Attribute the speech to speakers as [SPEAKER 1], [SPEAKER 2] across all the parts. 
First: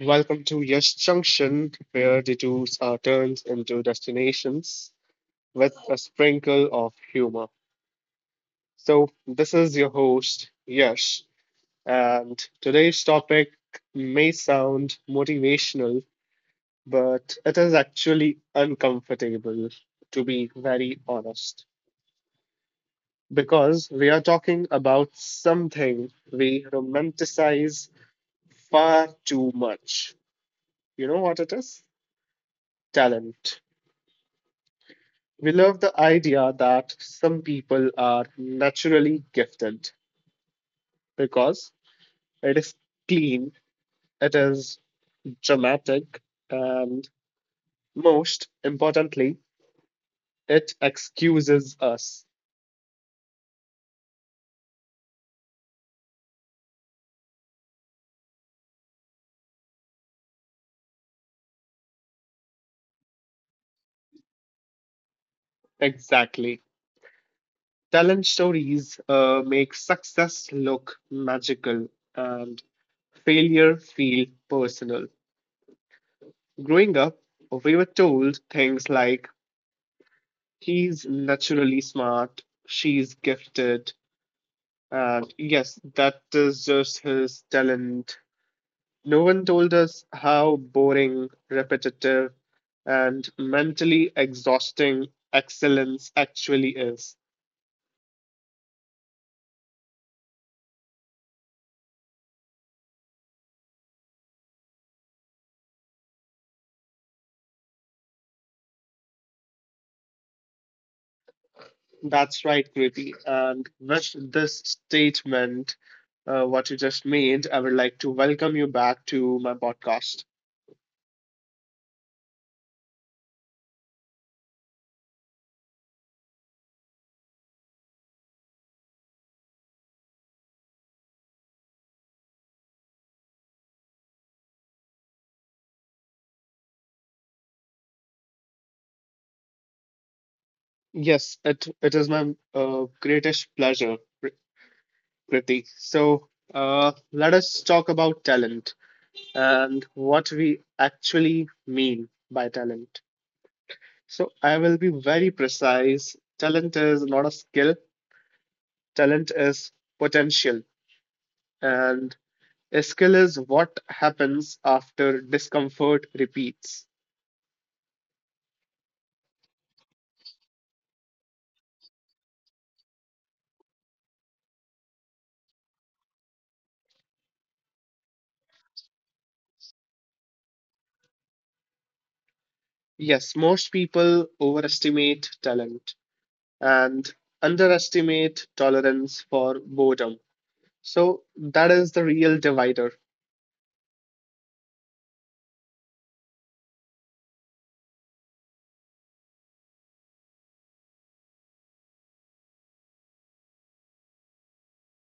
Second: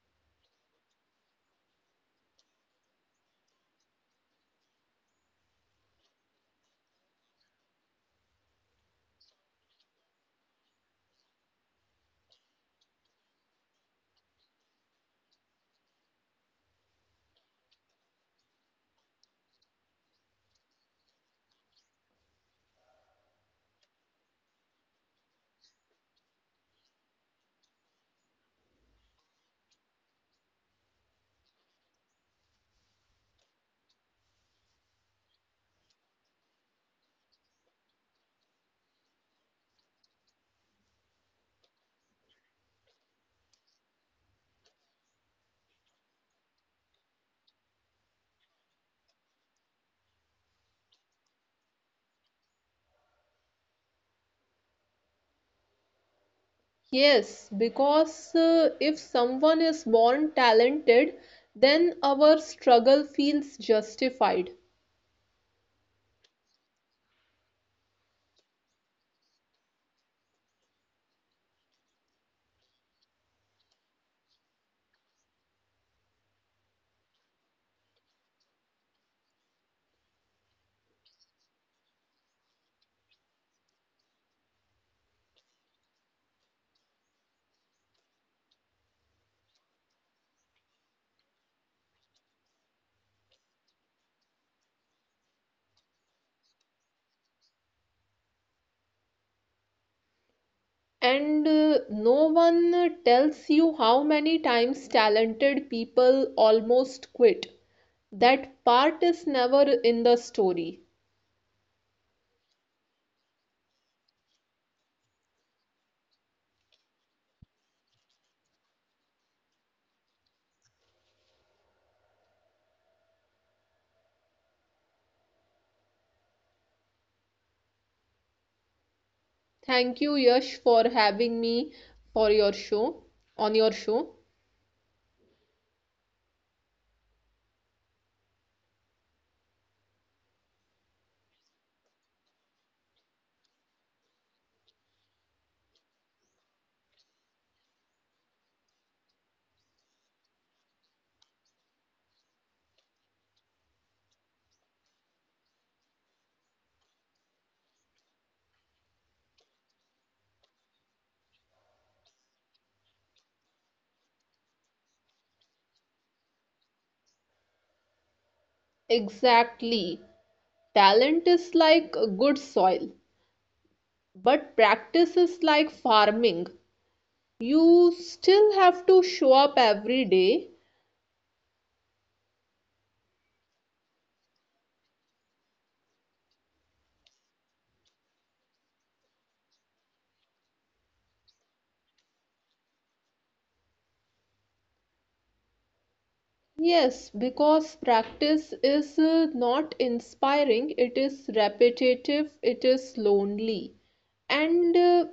[SPEAKER 1] Welcome to Yash Junction, where detours are turned into destinations with a sprinkle of humor. So, this is your host, Yash, and today's topic may sound motivational, but it is actually uncomfortable, to be very honest, because we are talking about something we romanticize far too much. You know what it is? Talent. We love the idea that some people are naturally gifted because it is clean, it is dramatic, and most importantly, it excuses us.
[SPEAKER 2] Yes, because if someone is born talented, then our struggle feels justified.
[SPEAKER 1] Exactly. Talent stories make success look magical and failure feel personal. Growing up, we were told things like, he's naturally smart, she's gifted, and yes, that is just his talent. No one told us how boring, repetitive, and mentally exhausting excellence actually is.
[SPEAKER 2] And no one tells you how many times talented people almost quit. That part is never in the story.
[SPEAKER 1] That's right, Kriti. And with this statement, what you just made, I would like to welcome you back to my podcast.
[SPEAKER 2] Thank you, Yash, for having me for your show, on your show.
[SPEAKER 1] Yes, it is my greatest pleasure, Kr- Kriti. So let us talk about talent and what we actually mean by talent. So I will be very precise. Talent is not a skill, talent is potential. And a skill is what happens after discomfort repeats.
[SPEAKER 2] Exactly. Talent is like good soil, but practice is like farming. You still have to show up every day.
[SPEAKER 1] Yes, most people overestimate talent and underestimate tolerance for boredom. So that is the real divider.
[SPEAKER 2] Yes, because practice is not inspiring, it is repetitive, it is lonely. And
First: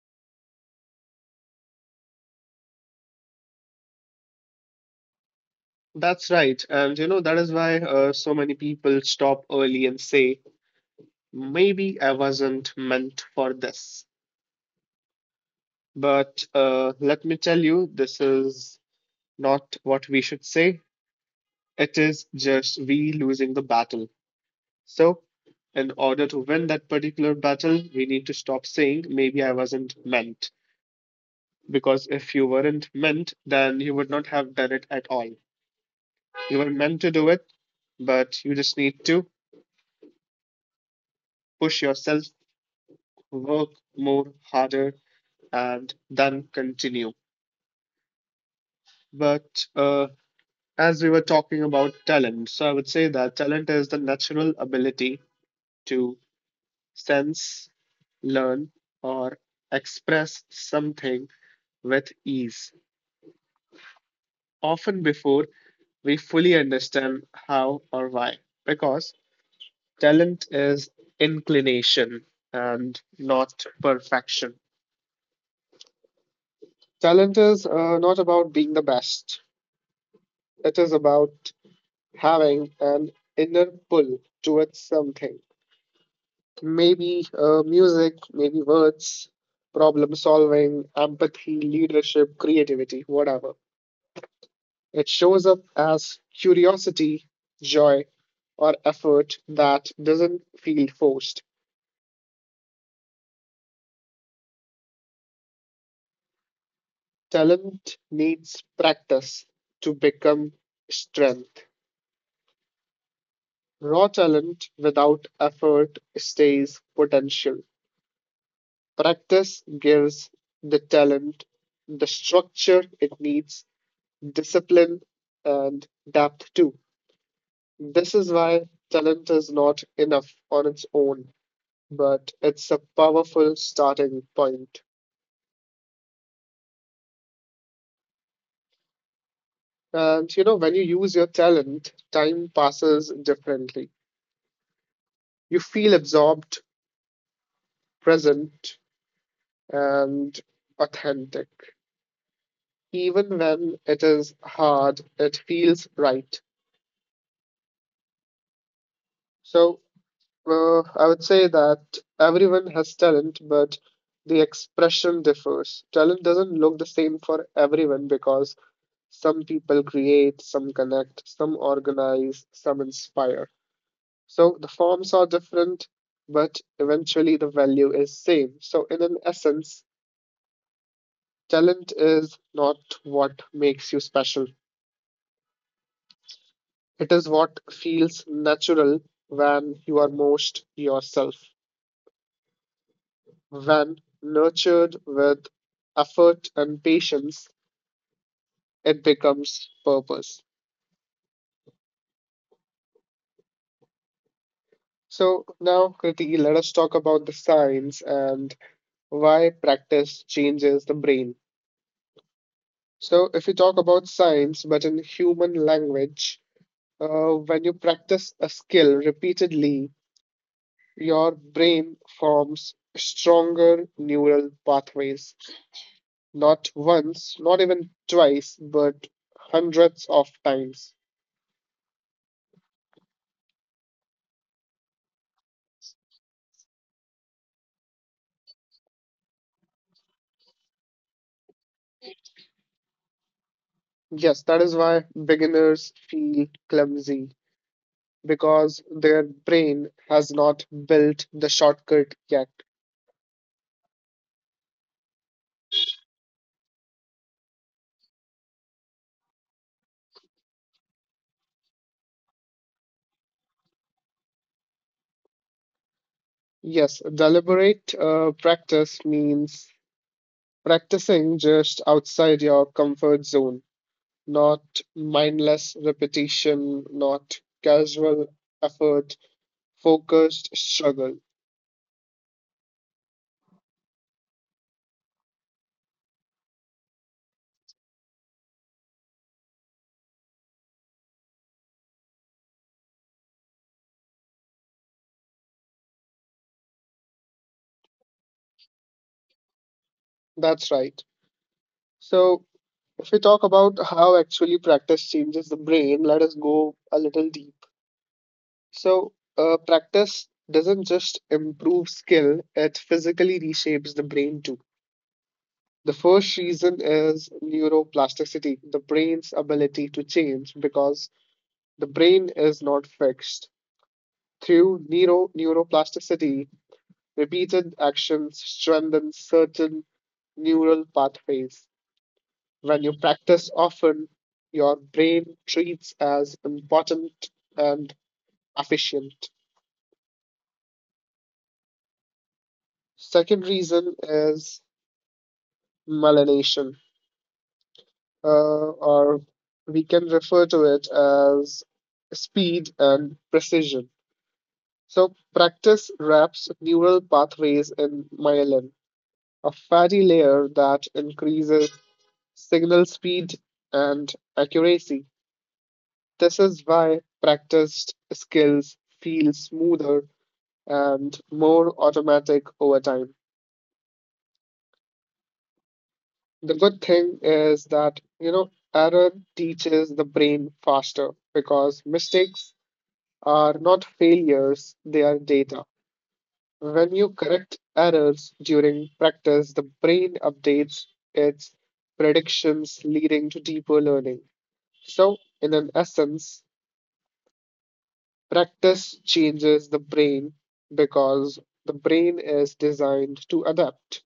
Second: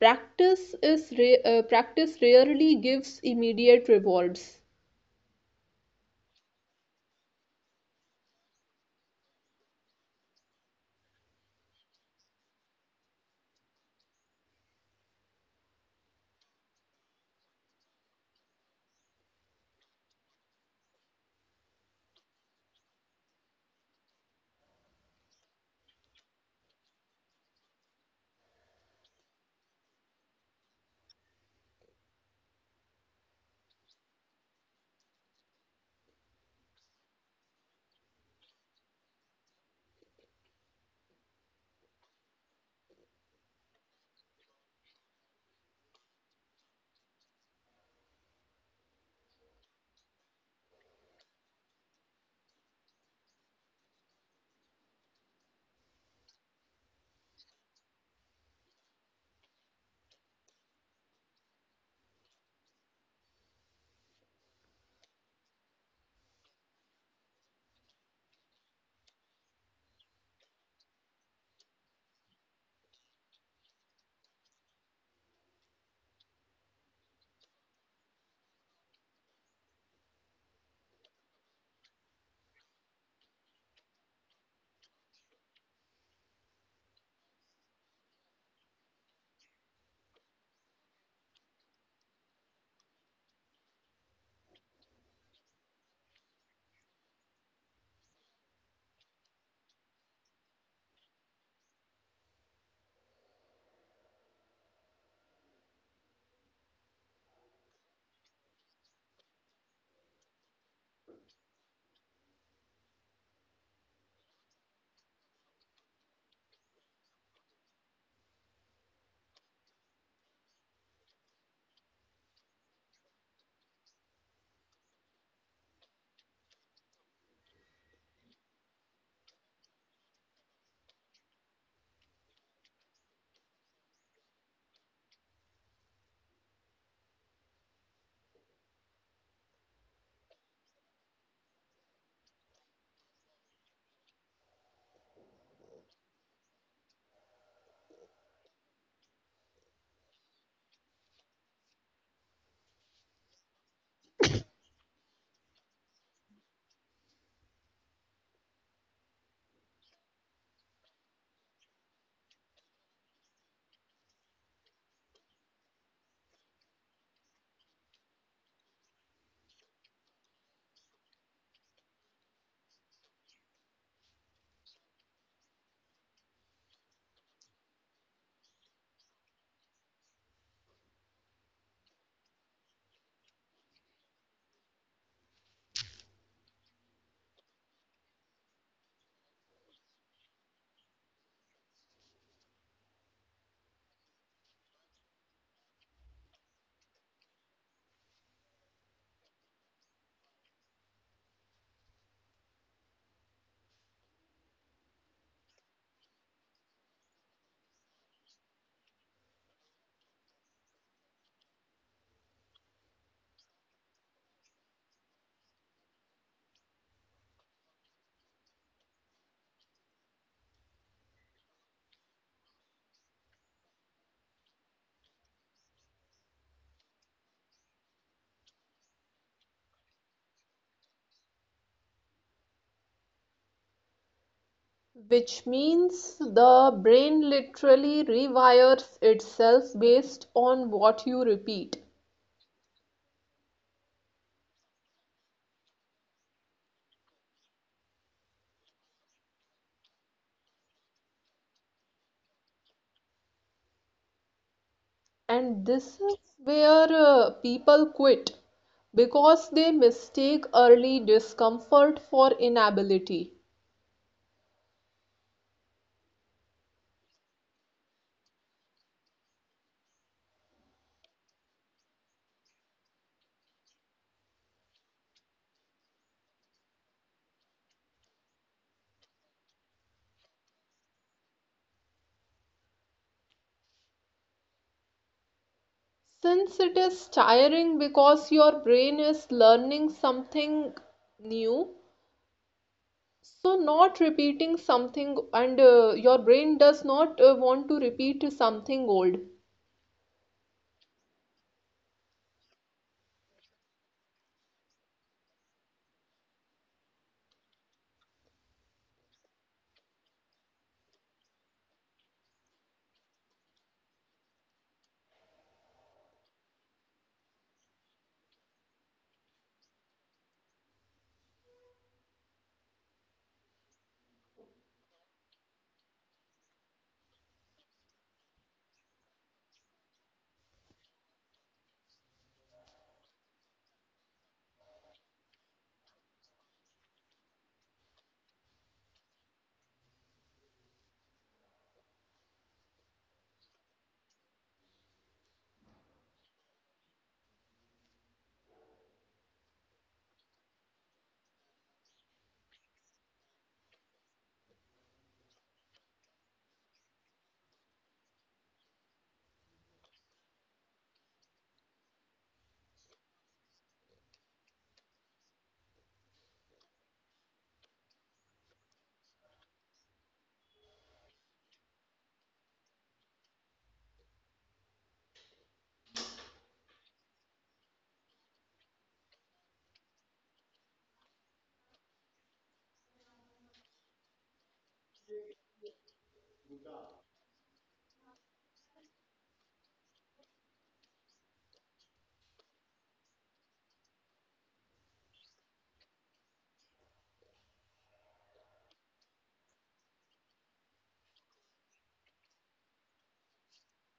[SPEAKER 2] practice rarely gives immediate rewards,
[SPEAKER 1] That's right. And you know, that is why so many people stop early and say, maybe I wasn't meant for this. But let me tell you, this is not what we should say. It is just we losing the battle. So, in order to win that particular battle, we need to stop saying, maybe I wasn't meant. Because if you weren't meant, then you would not have done it at all. You were meant to do it, but you just need to push yourself, work more harder, and then continue. But as we were talking about talent, so I would say that talent is the natural ability to sense, learn, or express something with ease, often before we fully understand how or why. Because talent is inclination and not perfection. Talent is not about being the best, it is about having an inner pull towards something. Maybe music, maybe words, problem solving, empathy, leadership, creativity, whatever. It shows up as curiosity, joy, or effort that doesn't feel forced. Talent needs practice to become strength. Raw talent without effort stays potential. Practice gives the talent the structure it needs, discipline, and depth too. This is why talent is not enough on its own, but it's a powerful starting point. And you know, when you use your talent, time passes differently. You feel absorbed, present, and authentic. Even when it is hard, it feels right. So, well, I would say that everyone has talent, but the expression differs. Talent doesn't look the same for everyone because some people create, some connect, some organize, some inspire. So the forms are different, but eventually the value is same. So in an essence, talent is not what makes you special. It is what feels natural when you are most yourself. When nurtured with effort and patience, it becomes purpose. So, now, Kriti, let us talk about the science and why practice changes the brain. So, if you talk about science, but in human language, when you practice a skill repeatedly, your brain forms stronger neural pathways, not once, not even twice, but hundreds of times.
[SPEAKER 2] which means the brain literally rewires itself based on what you repeat.
[SPEAKER 1] Yes, that is why beginners feel clumsy because their brain has not built the shortcut yet.
[SPEAKER 2] And this is where people quit because they mistake early discomfort for inability.
[SPEAKER 1] Yes, deliberate practice means practicing just outside your comfort zone, not mindless repetition, not casual effort, focused struggle.
[SPEAKER 2] Since it is tiring because your brain is learning something new, so not repeating something, and your brain does not want to repeat something old.
[SPEAKER 1] That's right. So, if we talk about how actually practice changes the brain, let us go a little deep. So, practice doesn't just improve skill, it physically reshapes the brain too. The first reason is neuroplasticity, the brain's ability to change because the brain is not fixed. Through neuroplasticity, repeated actions strengthen certain neural pathways. When you practice often, your brain treats as important and efficient. Second reason is malination, or we can refer to it as speed and precision. So, practice wraps neural pathways in myelin, a fatty layer that increases signal speed and accuracy. This is why practiced skills feel smoother and more automatic over time. The good thing is that, you know, error teaches the brain faster because mistakes are not failures, they are data. When you correct errors during practice, the brain updates its predictions, leading to deeper learning. So, in an essence, practice changes the brain because the brain is designed to adapt.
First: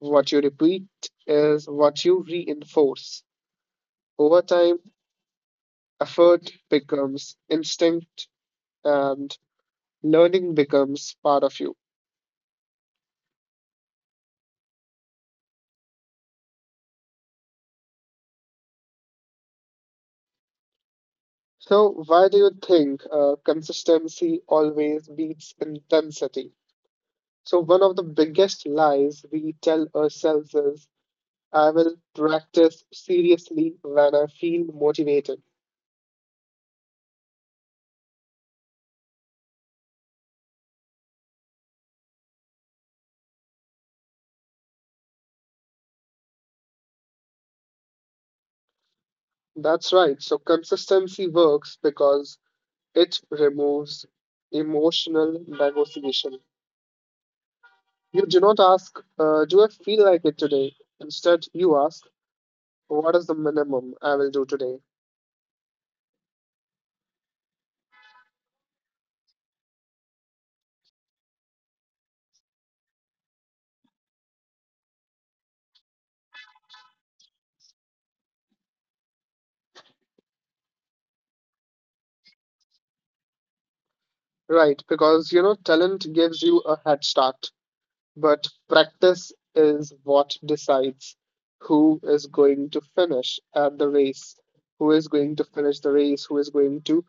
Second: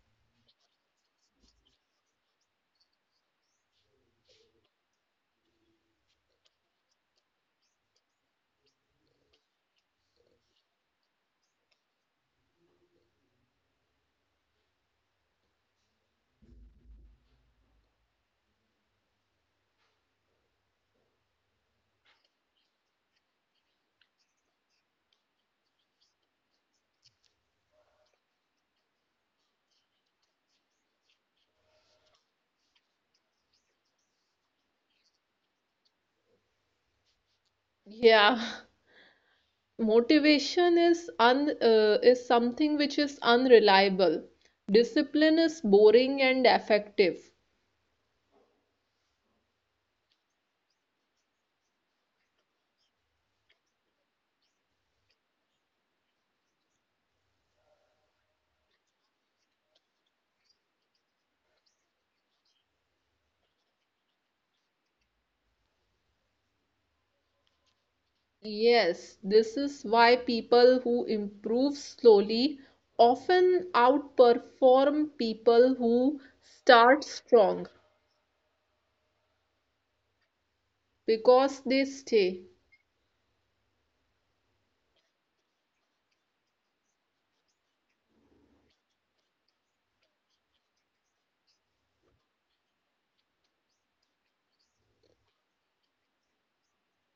[SPEAKER 1] What you repeat is what you reinforce. Over time, effort becomes instinct and learning becomes part of you. So, why do you think consistency always beats intensity? So, one of the biggest lies we tell ourselves is, I will practice seriously when I feel motivated.
[SPEAKER 2] Yeah, motivation is un is something which is unreliable. Discipline is boring and effective.
[SPEAKER 1] That's right. So, consistency works because it removes emotional negotiation. You do not ask, do I feel like it today? Instead, you ask, what is the minimum I will do today?
[SPEAKER 2] Yes, this is why people who improve slowly often outperform people who start strong because they stay.
[SPEAKER 1] Right, because you know, talent gives you a head start. But practice is what decides who is going to finish at the race, who is going to finish the race, who is going to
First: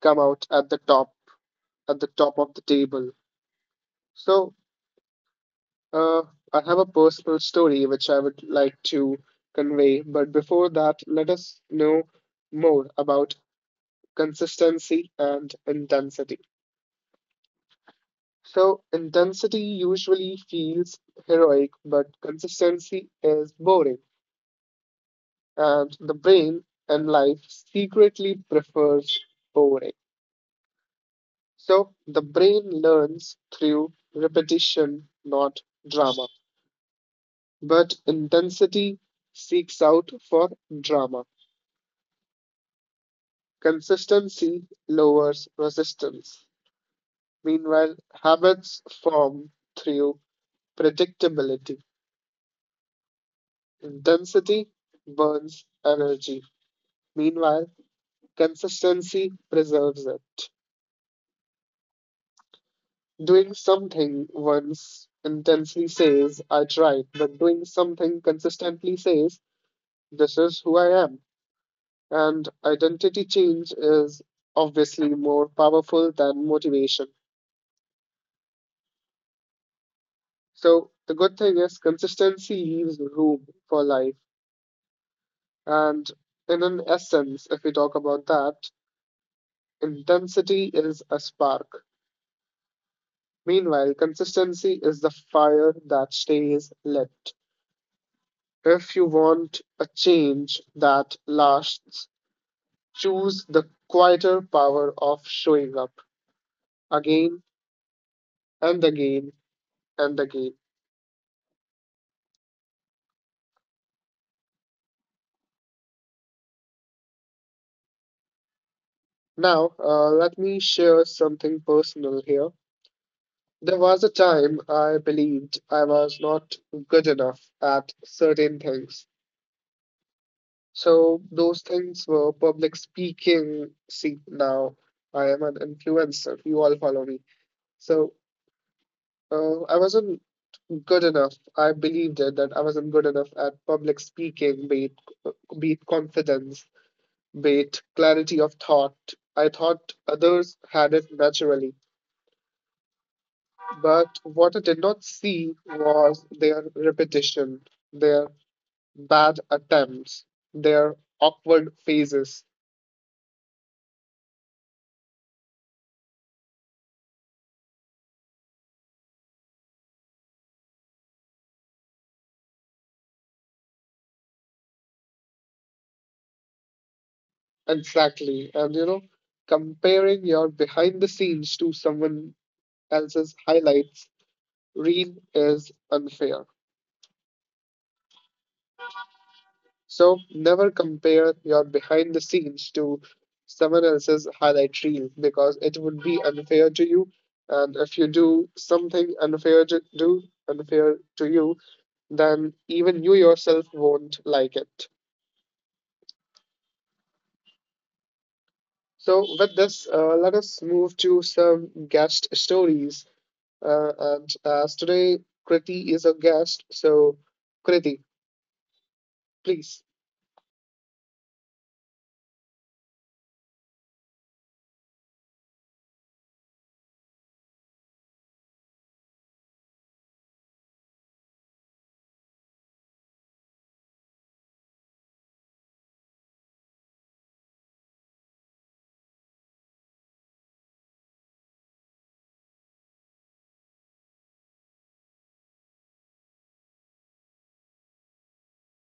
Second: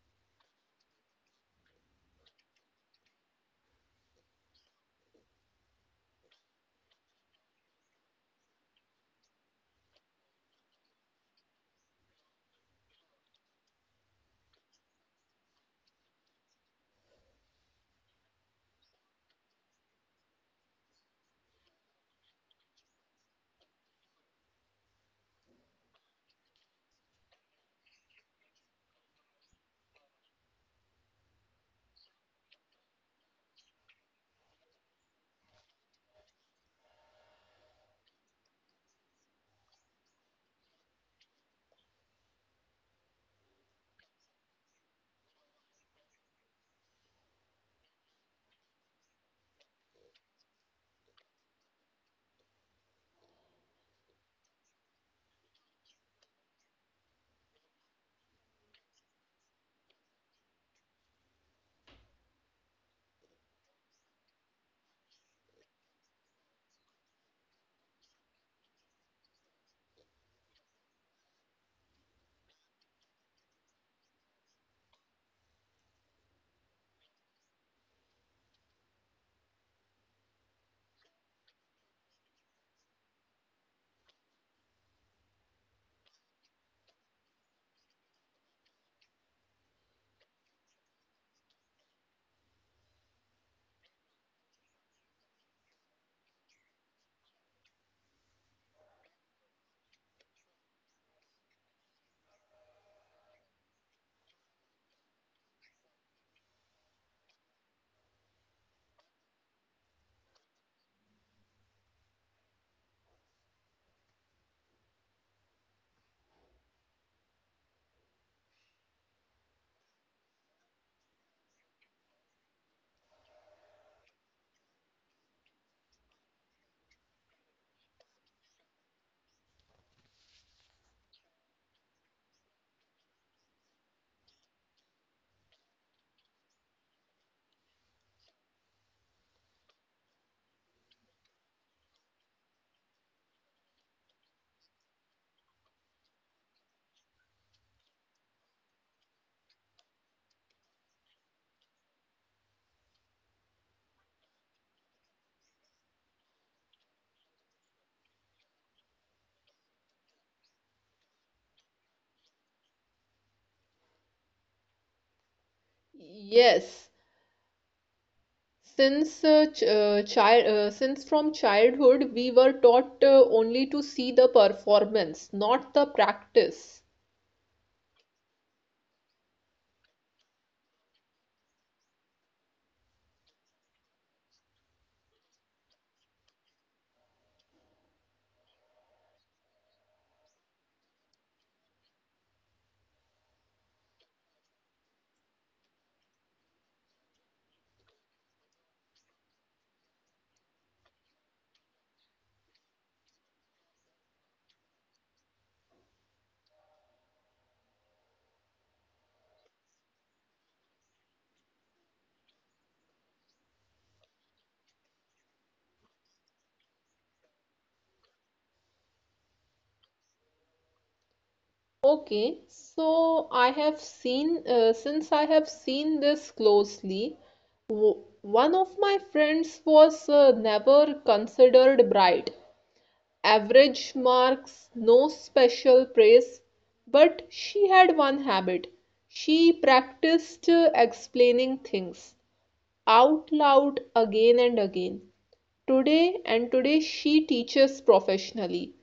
[SPEAKER 1] come out at the top of the table. So, uh, I have a personal story which I would like to convey. But before that, let us know more about consistency and intensity. So, intensity usually feels heroic, but consistency is boring and the brain and life secretly prefers boring. So the brain learns through repetition, not drama. But intensity seeks out for drama. Consistency lowers resistance. Meanwhile, habits form through predictability. Intensity burns energy. Meanwhile, consistency preserves it. Doing something once intensely says, I tried, but doing something consistently says, this is who I am. And identity change is obviously more powerful than motivation. So the good thing is, consistency leaves room for life. And in an essence, if we talk about that, intensity is a spark. Meanwhile, consistency is the fire that stays lit. If you want a change that lasts, choose the quieter power of showing up again and again and again. Now, let me share something personal here. There was a time I believed I was not good enough at certain things. So, those things were public speaking. See, now I am an influencer. You all follow me. So, I wasn't good enough. I believed it that I wasn't good enough at public speaking, be it confidence, be it clarity of thought. I thought others had it naturally. But what I did not see was their repetition, their bad attempts, their awkward phases.
[SPEAKER 2] Yes, since ch child since from childhood we were taught only to see the performance, not the practice.
[SPEAKER 1] Exactly. And you know, comparing your behind the scenes to someone else's highlights reel is unfair. So never compare your behind the scenes to someone else's highlight reel because it would be unfair to you. And if you do something unfair to do unfair to you, then even you yourself won't like it. So with this, let us move to some guest stories. And as today, Kriti is a guest, so Kriti, please.
[SPEAKER 2] Okay, so I have seen since I have seen this closely, one of my friends was never considered bright. Average marks, no special praise, but she had one habit. She practiced explaining things out loud again and again. Today and today, she teaches professionally,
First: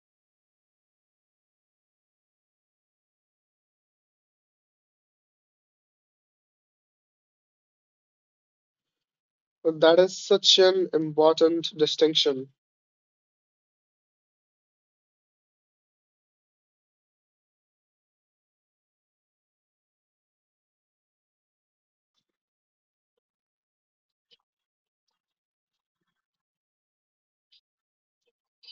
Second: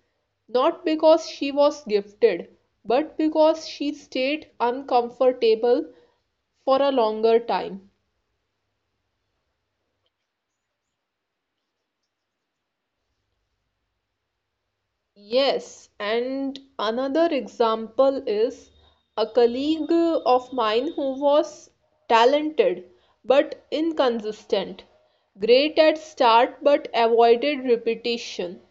[SPEAKER 2] not because she was gifted, but because she stayed uncomfortable for a longer time.
[SPEAKER 1] That is such an important distinction.
[SPEAKER 2] Yes, and another example is a colleague of mine who was talented but inconsistent, great at start but avoided repetition.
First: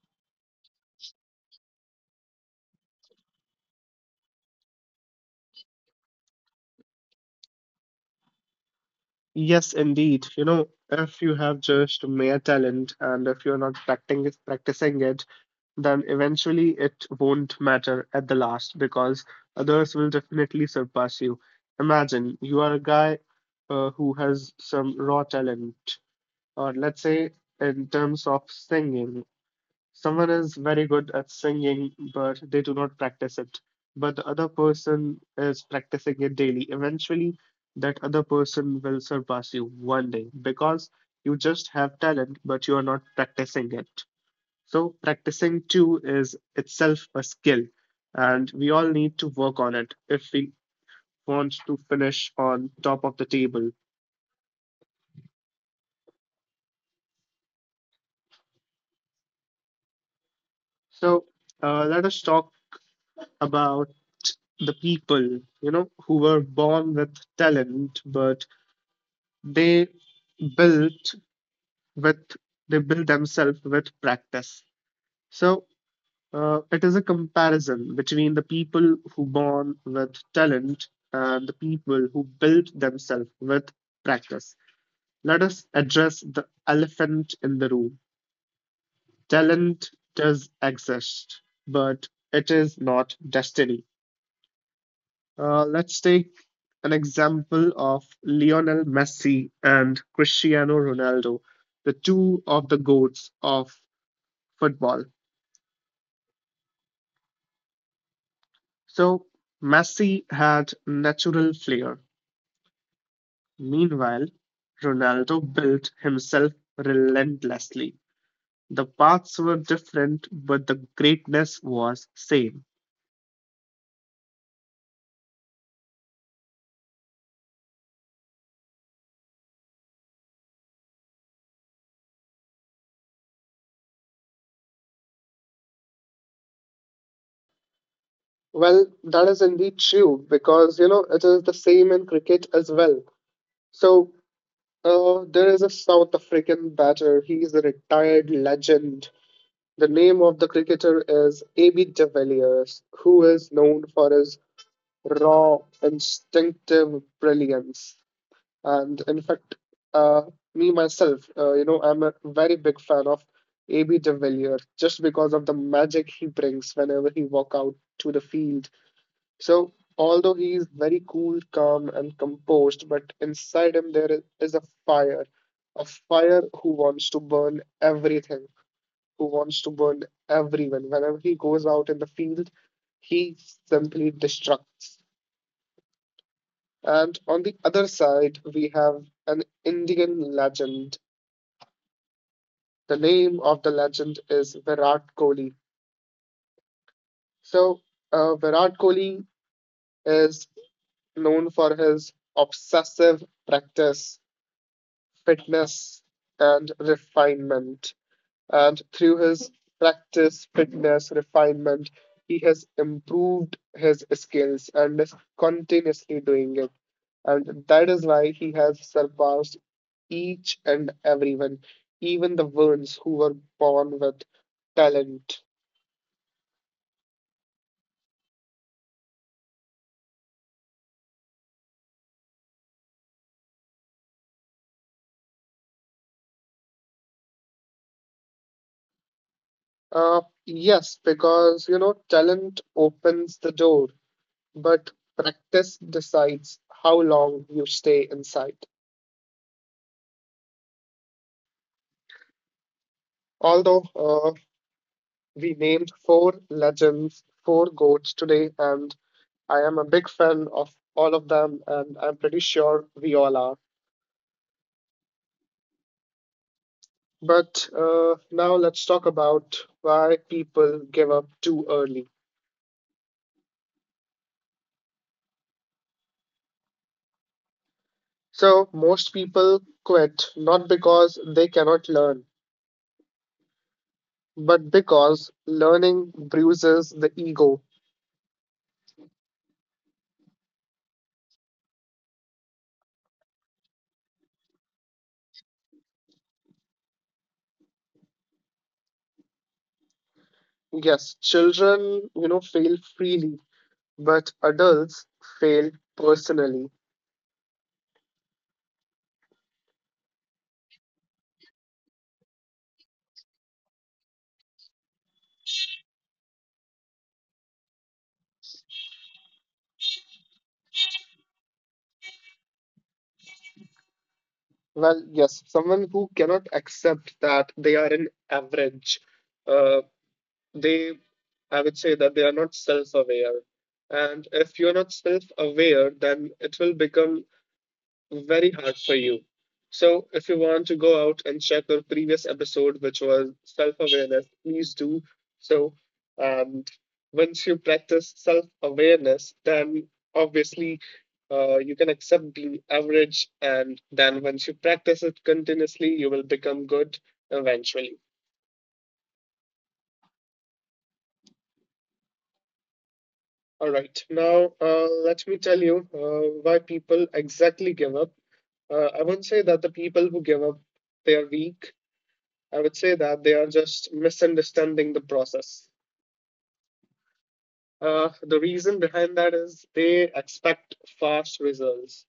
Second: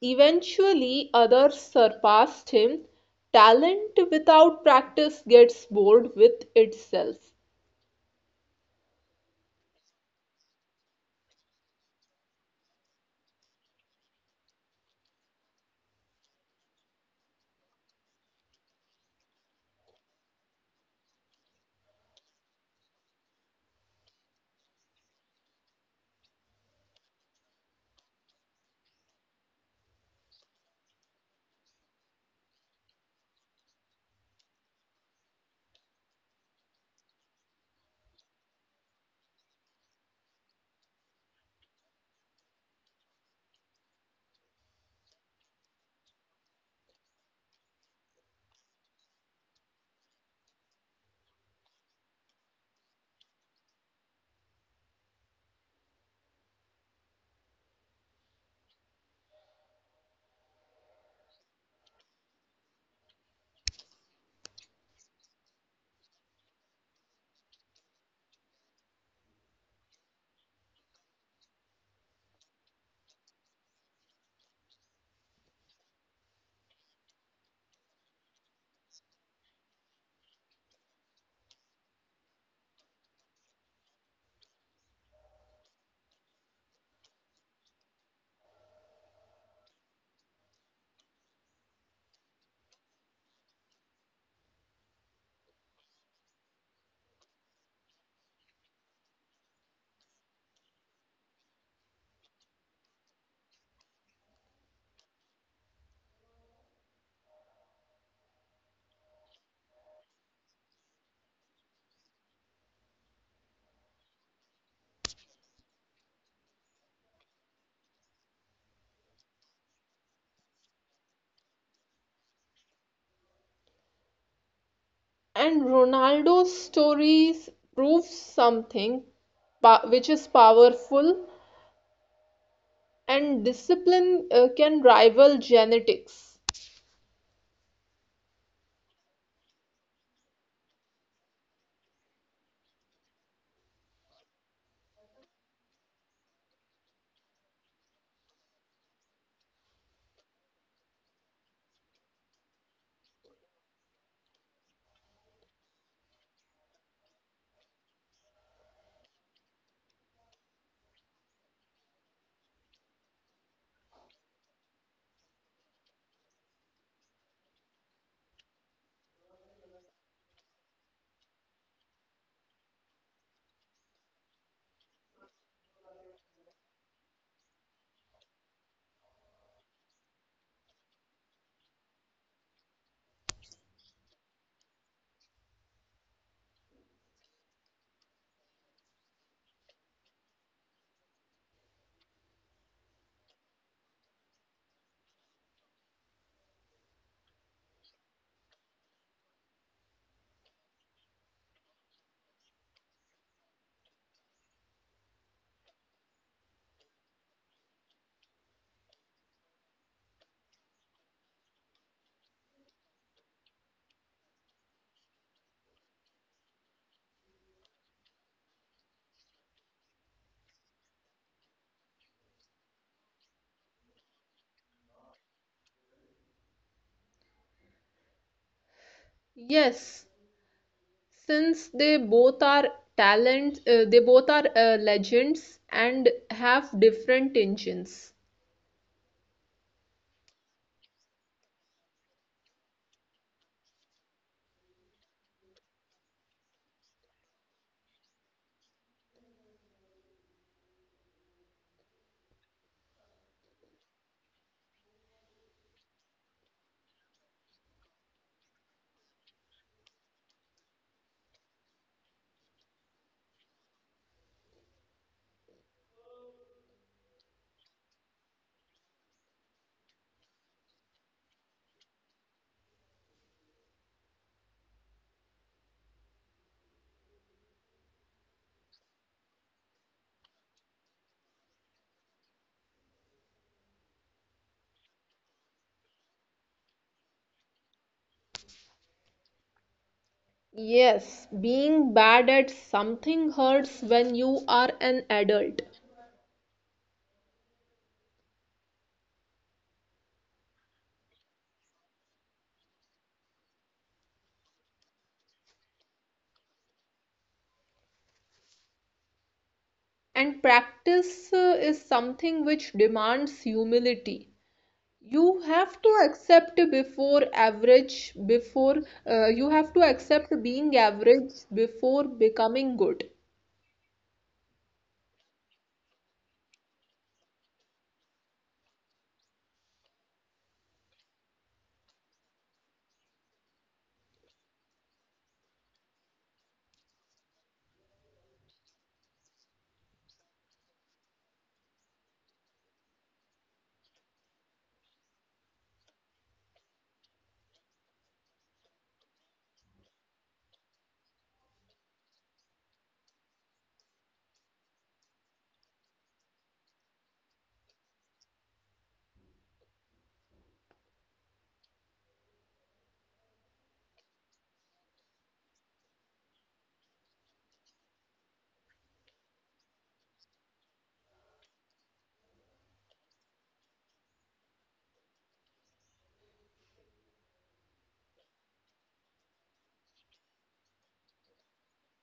[SPEAKER 2] Eventually, others surpassed him. Talent without practice gets bored with itself.
[SPEAKER 1] Yes, indeed. You know, if you have just mere talent and if you're not practicing it, then eventually it won't matter at the last because others will definitely surpass you. Imagine you are a guy who has some raw talent, or let's say in terms of singing, someone is very good at singing, but they do not practice it. But the other person is practicing it daily. Eventually, that other person will surpass you one day because you just have talent, but you are not practicing it. So, practicing too is itself a skill, and we all need to work on it if we want to finish on top of the table. So, let us talk about the people, you know, who were born with talent, but they built with they built themselves with practice. So, it is a comparison between the people who born with talent and the people who built themselves with practice. Let us address the elephant in the room. Talent does exist, but it is not destiny. Let's take an example of Lionel Messi and Cristiano Ronaldo, the two of the goats of football. So, Messi had natural flair. Meanwhile, Ronaldo built himself relentlessly. The paths were different, but the greatness was same.
[SPEAKER 2] And Ronaldo's stories prove something which is powerful and discipline can rival genetics.
[SPEAKER 1] Well, that is indeed true because you know it is the same in cricket as well. So, there is a South African batter. He is a retired legend. The name of the cricketer is A.B. de Villiers, who is known for his raw, instinctive brilliance. And in fact, uh, me myself, you know, I'm a very big fan of A.B. de Villiers just because of the magic he brings whenever he walk out to the field. So, although he is very cool, calm, and composed, but inside him there is a fire who wants to burn everything, who wants to burn everyone. Whenever he goes out in the field, he simply destructs. And on the other side, we have an Indian legend. The name of the legend is Virat Kohli. So, Virat Kohli is known for his obsessive practice, fitness, and refinement. And through his practice, fitness, refinement, he has improved his skills and is continuously doing it. And that is why he has surpassed each and everyone, even the ones who were born with talent.
[SPEAKER 2] Yes, since they both are they both are legends and have different engines.
[SPEAKER 1] Yes, because talent opens the door, but practice decides how long you stay inside. Although we named 4 legends, 4 goats today, and I am a big fan of all of them, and I'm pretty sure we all are. But now let's talk about why people give up too early. So, most people quit not because they cannot learn, but because learning bruises the ego.
[SPEAKER 2] Yes, being bad at something hurts when you are an adult.
[SPEAKER 1] Yes, children, fail freely, but adults fail personally.
[SPEAKER 2] And practice is something which demands humility. You have to accept before average before you have to accept being average before becoming good.
[SPEAKER 1] Well, yes, someone who cannot accept that they are an average, uh, they, I would say that they are not self aware. And if you're not self aware, then it will become very hard for you. So, if you want to go out and check our previous episode, which was self awareness, please do so. And once you practice self awareness, then obviously you can accept the average. And then once you practice it continuously, you will become good eventually. All right. Now, let me tell you why people exactly give up. I won't say that the people who give up, they are weak. I would say that they are just misunderstanding the process. The reason behind that is they expect fast results.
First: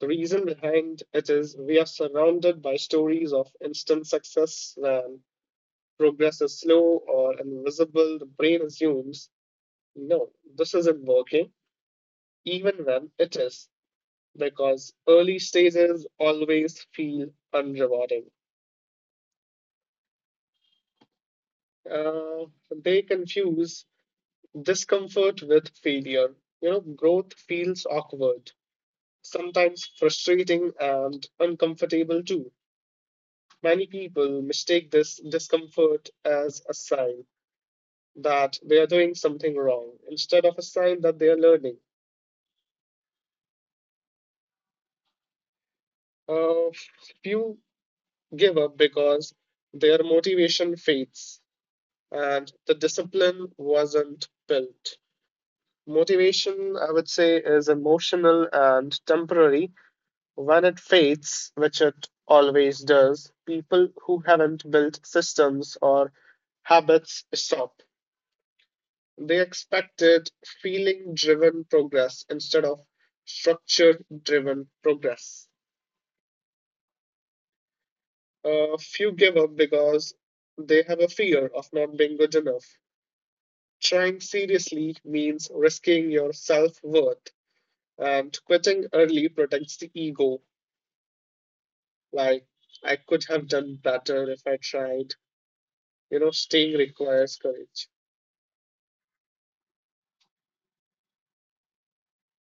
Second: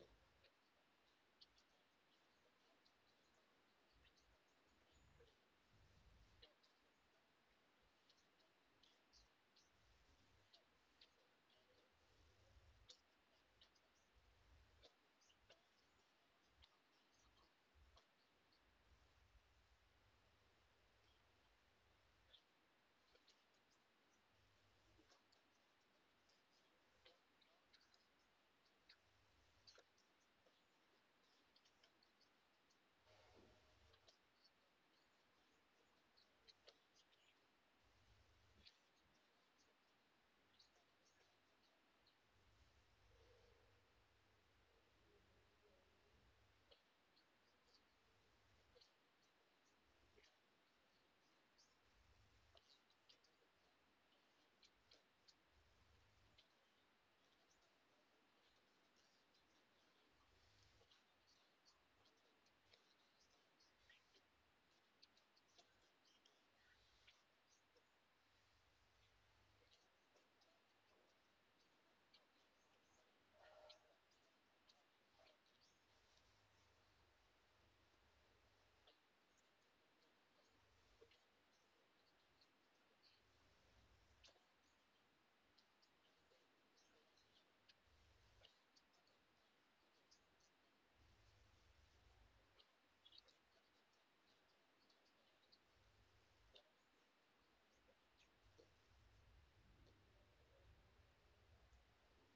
[SPEAKER 1] The reason behind it is we are surrounded by stories of instant success and progress is slow or invisible. The brain assumes, no, this isn't working, even when it is, because early stages always feel unrewarding. Uh, they confuse discomfort with failure. You know, growth feels awkward, sometimes frustrating and uncomfortable too. Many people mistake this discomfort as a sign that they are doing something wrong instead of a sign that they are learning. Uh, Few give up because their motivation fades and the discipline wasn't built. Motivation, I would say, is emotional and temporary. When it fades, which it always does, people who haven't built systems or habits stop. They expected feeling driven progress instead of structure driven progress. A few give up because they have a fear of not being good enough. Trying seriously means risking your self worth, and quitting early protects the ego. Like, I could have done better if I tried. You know, staying requires courage.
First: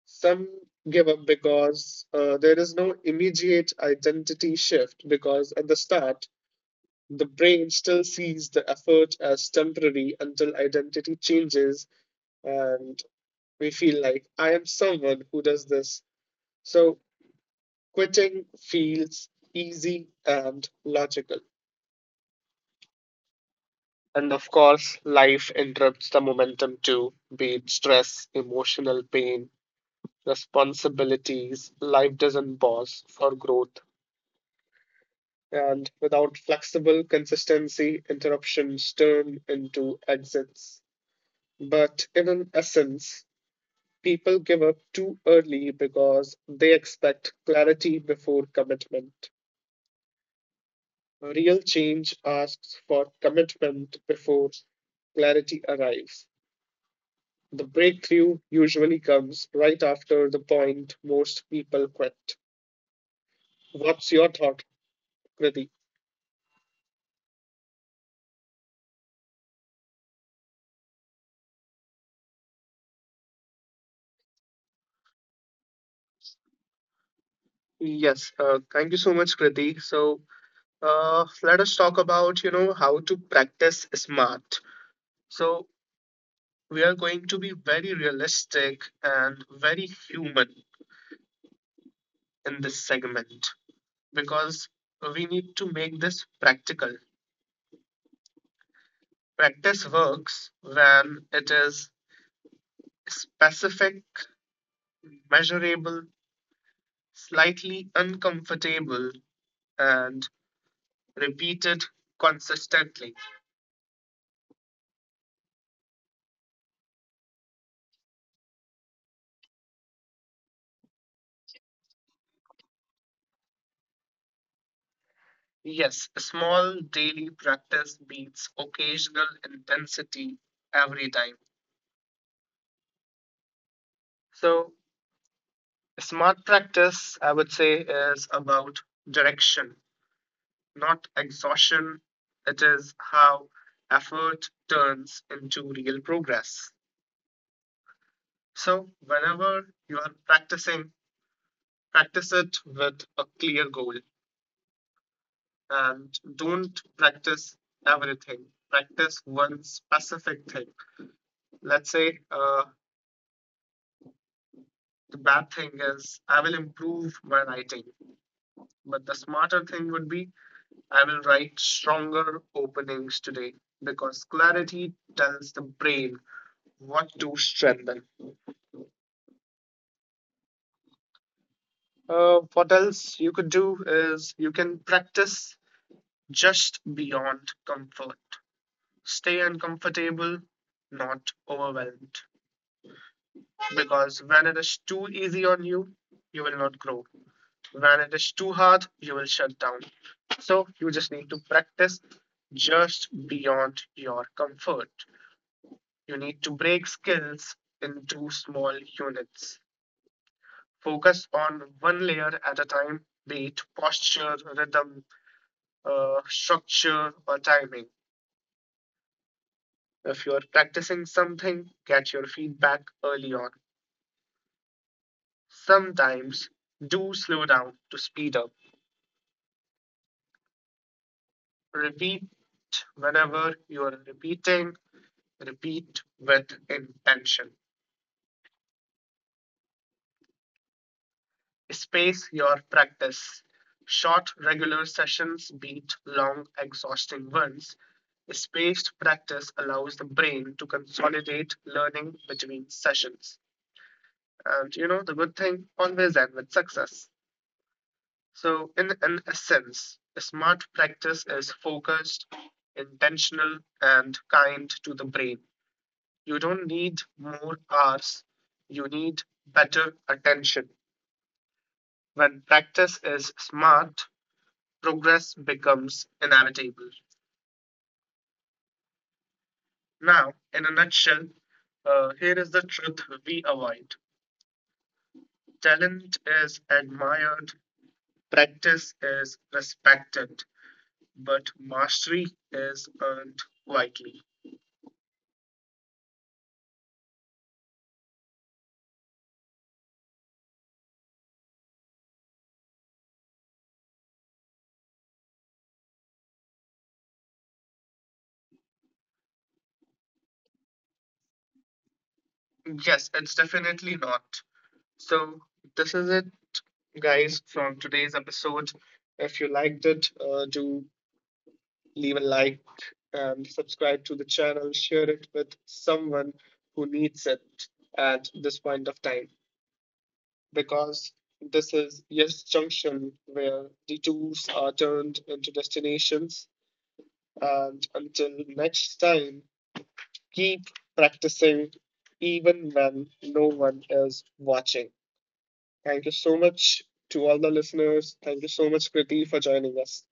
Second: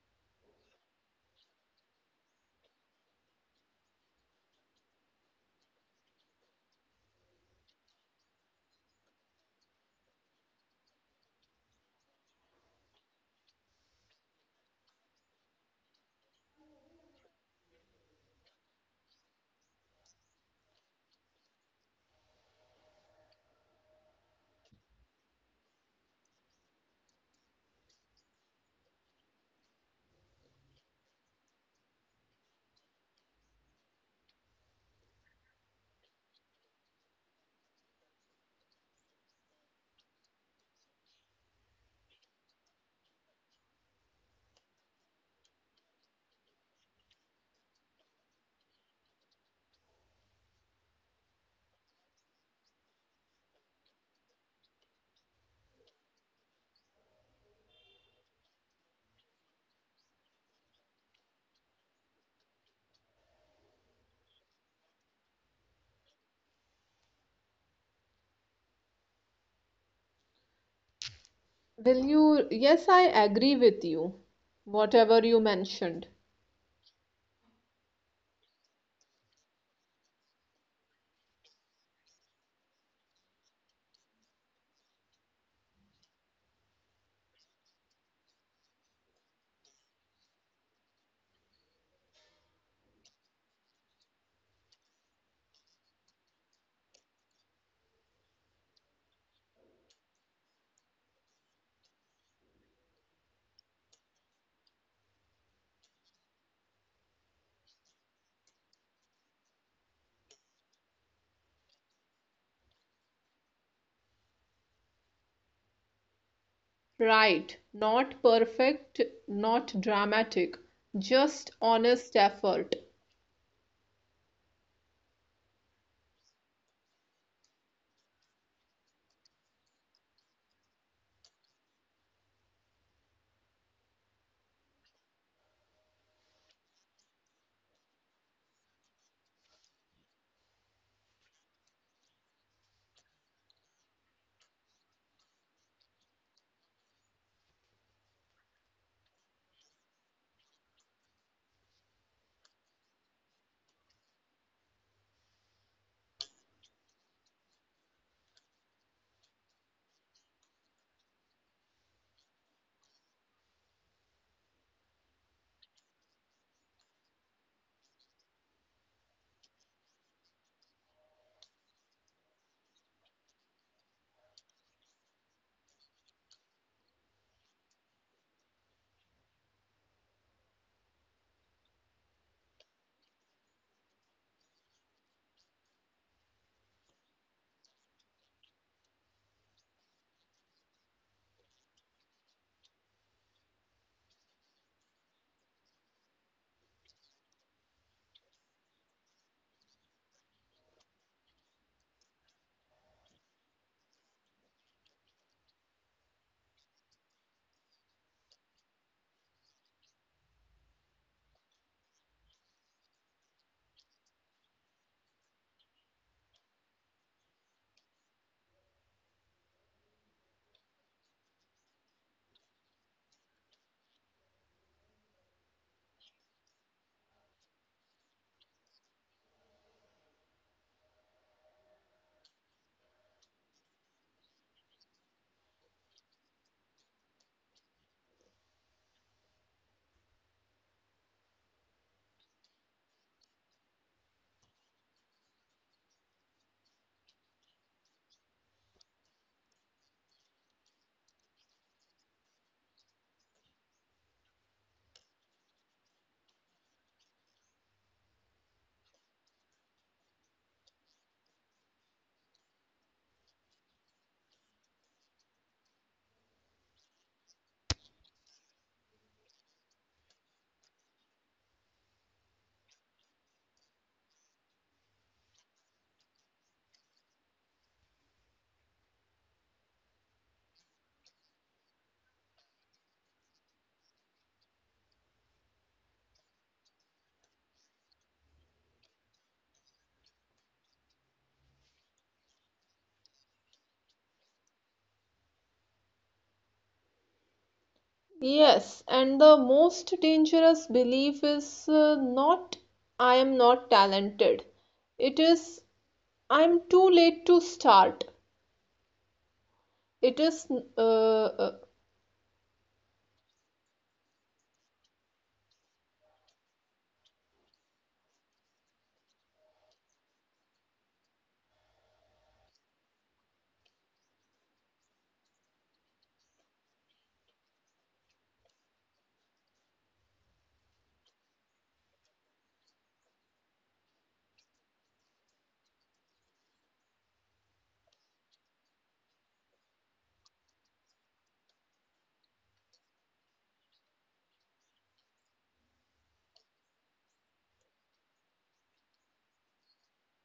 [SPEAKER 1] Some give up because there is no immediate identity shift, because at the start, the brain still sees the effort as temporary until identity changes and we feel like, I am someone who does this. So quitting feels easy and logical. And of course, life interrupts the momentum too, be it stress, emotional pain, responsibilities, life doesn't pause for growth. And without flexible consistency, interruptions turn into exits. But in an essence, people give up too early because they expect clarity before commitment. Real change asks for commitment before clarity arrives. The breakthrough usually comes right after the point most people quit. What's your thought, Kriti?
[SPEAKER 2] Will you? Yes, I agree with you, whatever you mentioned.
[SPEAKER 1] Yes, thank you so much, Kriti. So, let us talk about, you know, how to practice smart. So, we are going to be very realistic and very human in this segment because we need to make this practical. Practice works when it is specific, measurable, slightly uncomfortable, and repeated consistently.
[SPEAKER 2] Right, not perfect, not dramatic, just honest effort.
[SPEAKER 1] Yes, small daily practice beats occasional intensity every time. So, smart practice, I would say, is about direction, not exhaustion. It is how effort turns into real progress. So, whenever you are practicing, practice it with a clear goal and don't practice everything. Practice one specific thing. Let's say, the bad thing is I will improve my writing, but the smarter thing would be I will write stronger openings today because clarity tells the brain what to strengthen. What else you could do is you can practice just beyond comfort. Stay uncomfortable, not overwhelmed. Because when it is too easy on you, you will not grow. When it is too hard, you will shut down. So you just need to practice just beyond your comfort. You need to break skills into small units. Focus on one layer at a time, be it posture, rhythm, structure, or timing. If you are practicing something, get your feedback early on. Sometimes do slow down to speed up. Repeat whenever you are repeating Repeat with intention. Space your practice. Short, regular sessions beat long, exhausting ones. Spaced practice allows the brain to consolidate learning between sessions. And you know, the good thing always ends with success. So, in an essence, a smart practice is focused, intentional, and kind to the brain. You don't need more hours, you need better attention. When practice is smart, progress becomes inevitable. Now, in a nutshell, here is the truth we avoid. Talent is admired, practice is respected, but mastery is earned quietly.
[SPEAKER 2] Yes, and the most dangerous belief is not I am not talented, it is I'm too late to start, it is uh, uh,
[SPEAKER 1] Yes, it's definitely not. So, this is it, guys, from today's episode. If you liked it, do leave a like, and subscribe to the channel, share it with someone who needs it at this point of time because this is Yes Junction, where detours are turned into destinations. And until next time, keep practicing even when no one is watching. Thank you so much to all the listeners. Thank you so much, Kriti, for joining us.